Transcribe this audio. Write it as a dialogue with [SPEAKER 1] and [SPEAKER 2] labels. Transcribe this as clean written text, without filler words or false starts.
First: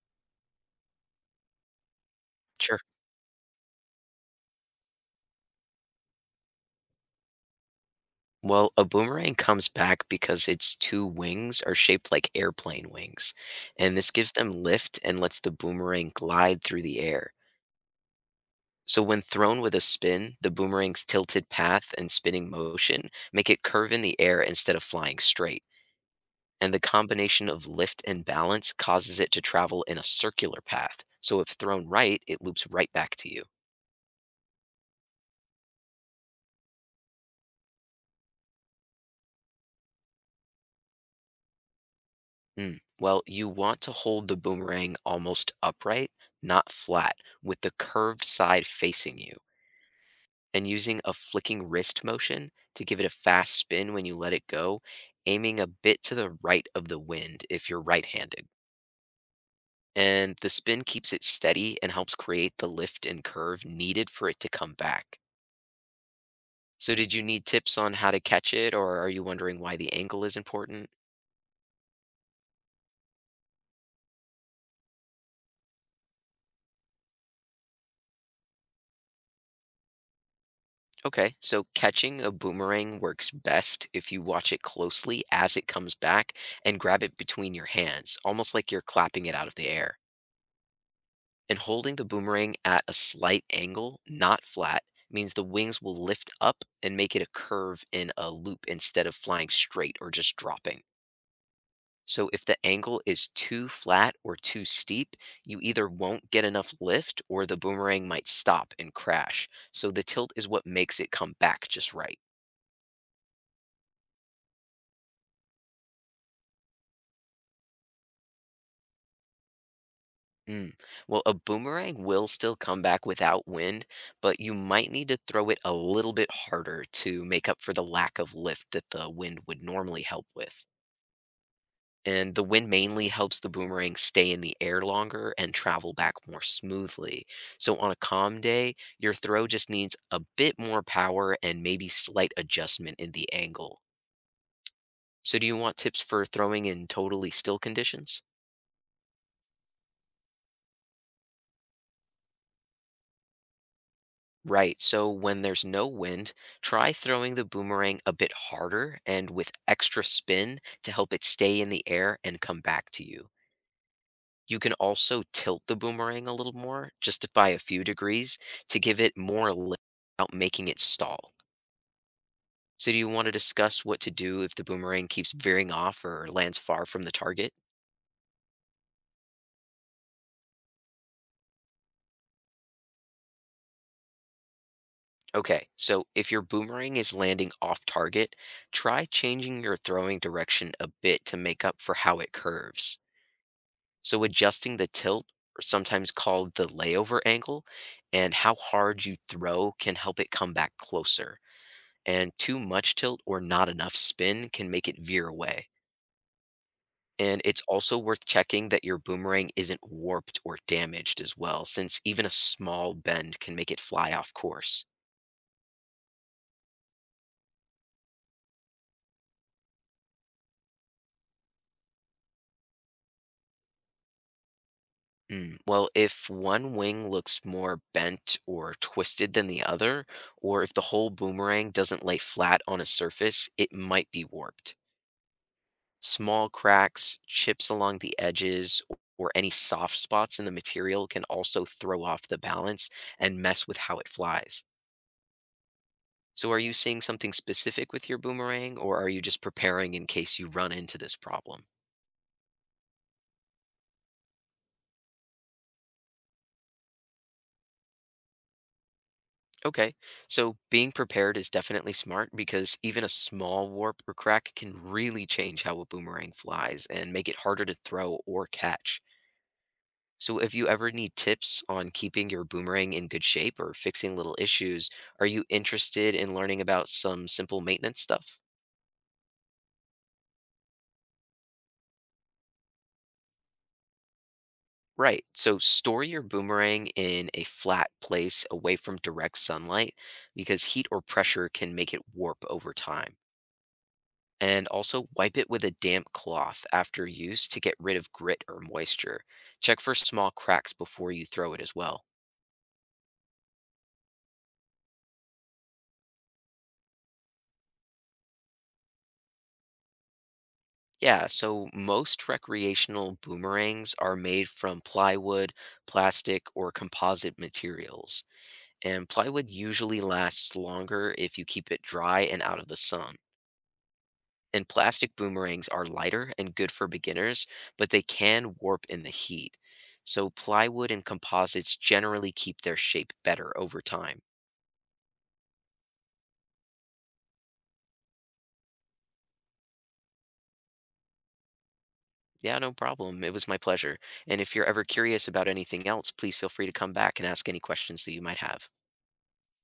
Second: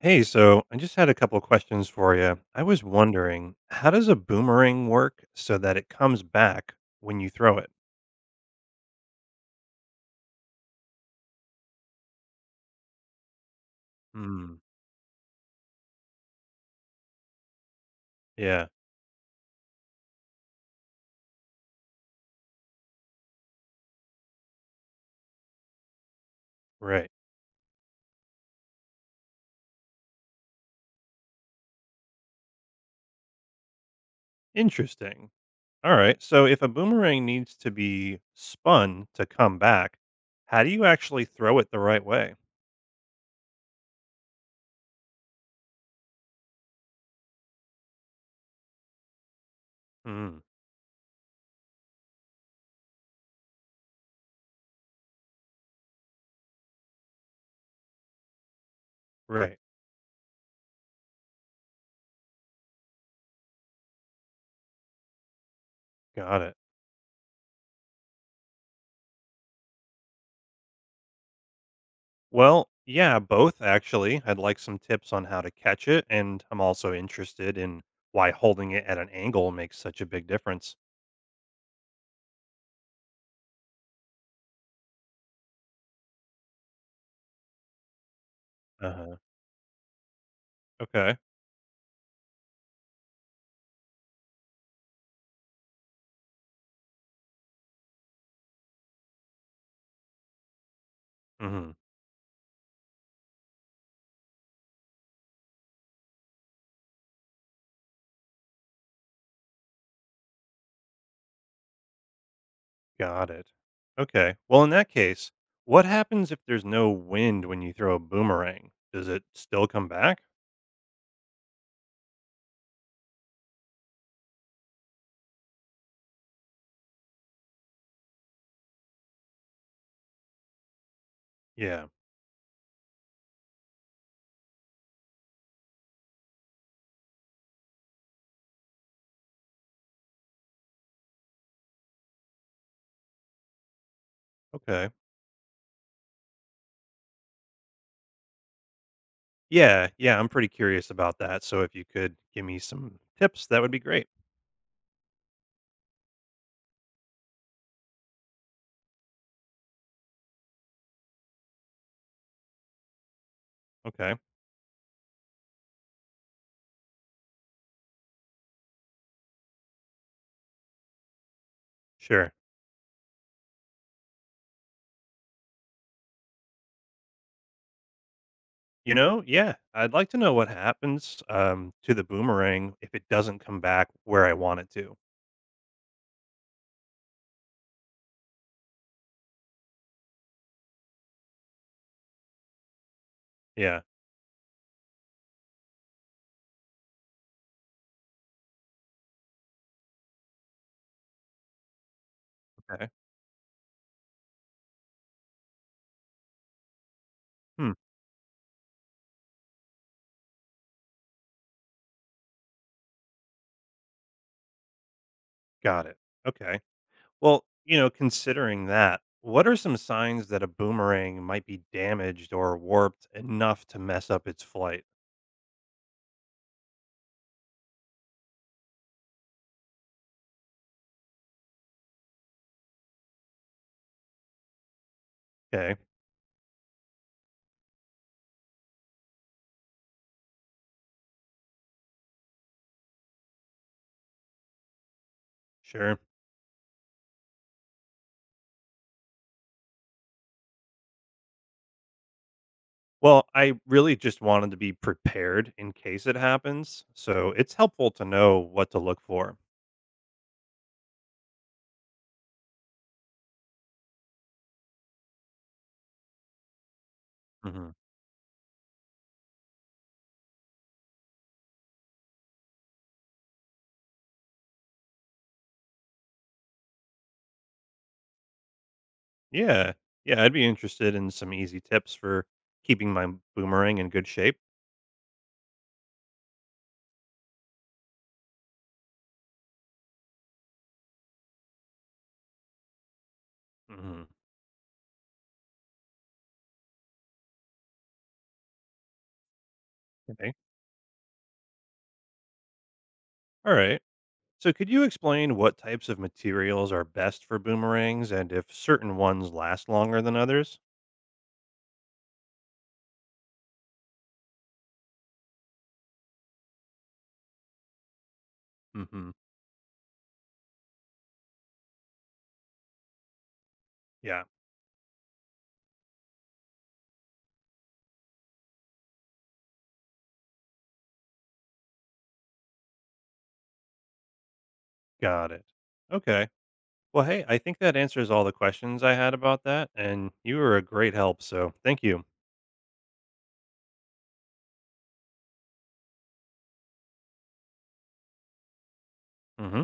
[SPEAKER 1] Hey, so I just had a couple questions for you. I
[SPEAKER 2] Sure.
[SPEAKER 1] was wondering, how does a boomerang work so that it comes back when you throw it?
[SPEAKER 2] Well, a boomerang comes back because its two wings are shaped like airplane wings, and this gives
[SPEAKER 1] Hmm.
[SPEAKER 2] them lift and lets the boomerang glide through the air.
[SPEAKER 1] Yeah,
[SPEAKER 2] So, when thrown with a spin, the boomerang's tilted path and spinning motion make it curve in the air instead of flying straight. And the
[SPEAKER 1] right.
[SPEAKER 2] combination of lift and balance causes it to travel in a circular path. So, if thrown right, it loops right back to you.
[SPEAKER 1] Interesting. All right. So if a boomerang needs to be spun to come back, how do you actually throw it the right way?
[SPEAKER 2] Mm. Well, you want to hold the boomerang almost upright, not flat, with the curved side facing you,
[SPEAKER 1] Hmm.
[SPEAKER 2] and using a flicking wrist motion to give it a fast spin when you let it go, aiming a bit to the right of the wind if you're right handed.
[SPEAKER 1] Right.
[SPEAKER 2] And the spin keeps it steady and helps create the lift and curve needed for it to come back.
[SPEAKER 1] Got it.
[SPEAKER 2] So, did you need tips on how to catch it, or are you wondering why the angle is important?
[SPEAKER 1] Well, yeah, both actually. I'd like some tips on how to catch it, and I'm also interested in why holding it at an angle makes such a big difference.
[SPEAKER 2] Okay, so catching a boomerang works best if you watch it closely as it comes back and grab it between your hands, almost like you're
[SPEAKER 1] Uh huh.
[SPEAKER 2] clapping it out of the air.
[SPEAKER 1] Okay.
[SPEAKER 2] And holding the boomerang at a slight angle, not flat, means the wings will lift up and make it a curve in a loop instead of flying straight or just dropping.
[SPEAKER 1] Hmm.
[SPEAKER 2] So if the angle is too flat or too steep, you either won't get enough lift or the boomerang might stop and crash. So the tilt is what makes it come back just right.
[SPEAKER 1] Got it. Okay. Well, in that case, what happens if there's no wind when you throw a boomerang? Does it still come back?
[SPEAKER 2] Mm. Well, a boomerang will still come back without wind, but you might need to throw it a little bit harder to make up for the lack of lift that the wind would normally help with.
[SPEAKER 1] Yeah.
[SPEAKER 2] And the wind mainly helps the boomerang stay in the air longer and travel back more smoothly. So, on a calm day, your throw just needs a bit more power and maybe slight adjustment in the angle.
[SPEAKER 1] Okay.
[SPEAKER 2] So, do you want tips for throwing in totally still conditions?
[SPEAKER 1] Yeah. Yeah. I'm pretty curious about that. So if you could give me some tips, that would be great.
[SPEAKER 2] Right, so when there's no wind, try throwing the boomerang a bit harder and with extra spin to help it stay in the air and come back to you.
[SPEAKER 1] Okay.
[SPEAKER 2] You can also tilt the boomerang a little more, just by a few degrees, to give it more lift without making it stall.
[SPEAKER 1] Sure.
[SPEAKER 2] So, do you want to discuss what to do if the boomerang keeps veering off or lands far from the target?
[SPEAKER 1] Yeah, I'd like to know what happens to the boomerang if it doesn't come back where I want it to.
[SPEAKER 2] Okay, so if your boomerang is landing off target, try changing your throwing direction a bit to make up for how it curves.
[SPEAKER 1] Yeah.
[SPEAKER 2] So adjusting the tilt, or sometimes called the layover angle, and how hard you throw can help it come back closer. And too
[SPEAKER 1] Okay.
[SPEAKER 2] much tilt or not enough spin can make it veer away. And it's
[SPEAKER 1] Hmm.
[SPEAKER 2] also worth checking that your boomerang isn't warped or damaged as well, since even a small bend can make it fly off course.
[SPEAKER 1] Got it. Okay. Well, considering that, what are some signs that a boomerang might be damaged or warped enough to mess up its flight?
[SPEAKER 2] Well, if one wing looks more bent or twisted than the other, or if the whole boomerang doesn't lay flat on a surface, it might be warped.
[SPEAKER 1] Okay,
[SPEAKER 2] Small cracks, chips along the edges, or any soft spots in the material can also throw off the balance and mess with how it flies.
[SPEAKER 1] sure.
[SPEAKER 2] So, are you seeing something specific with your boomerang, or are you just preparing in case you run into this problem?
[SPEAKER 1] Well, I really just wanted to be prepared in case it happens. So it's helpful to know what to look for.
[SPEAKER 2] Okay, so being prepared is definitely smart because even a small warp or crack can really change how a boomerang flies and make it harder
[SPEAKER 1] Hmm.
[SPEAKER 2] to throw or catch. So, if you ever need tips on keeping your boomerang in good shape or fixing little issues, are you interested in learning about some simple maintenance stuff?
[SPEAKER 1] Yeah. Yeah. I'd be interested in some easy tips for keeping my boomerang in good shape.
[SPEAKER 2] Right. So, store your boomerang in a flat place away from direct sunlight because heat or pressure can make it warp over time.
[SPEAKER 1] Hmm.
[SPEAKER 2] And also wipe it with a damp cloth after use to get rid of grit or moisture. Check for small
[SPEAKER 1] Okay.
[SPEAKER 2] cracks before you throw it as well.
[SPEAKER 1] All right. So could you explain what types of materials are best for boomerangs and if certain ones last longer than others?
[SPEAKER 2] Yeah, so most recreational boomerangs are made from plywood, plastic, or composite materials. And
[SPEAKER 1] Mhm.
[SPEAKER 2] plywood usually lasts longer if you keep it dry and out of the sun.
[SPEAKER 1] Yeah,
[SPEAKER 2] And plastic boomerangs are lighter and good for beginners, but they can warp in the heat. So plywood and composites generally keep their shape better over time.
[SPEAKER 1] got it. Okay. Well, hey, I think that answers all the questions I had about that, and you were a great help. So thank you.
[SPEAKER 2] Yeah, no problem. It was my pleasure. And if you're ever curious about anything else, please feel free to come back and ask any questions that you might have.
[SPEAKER 1] Hmm.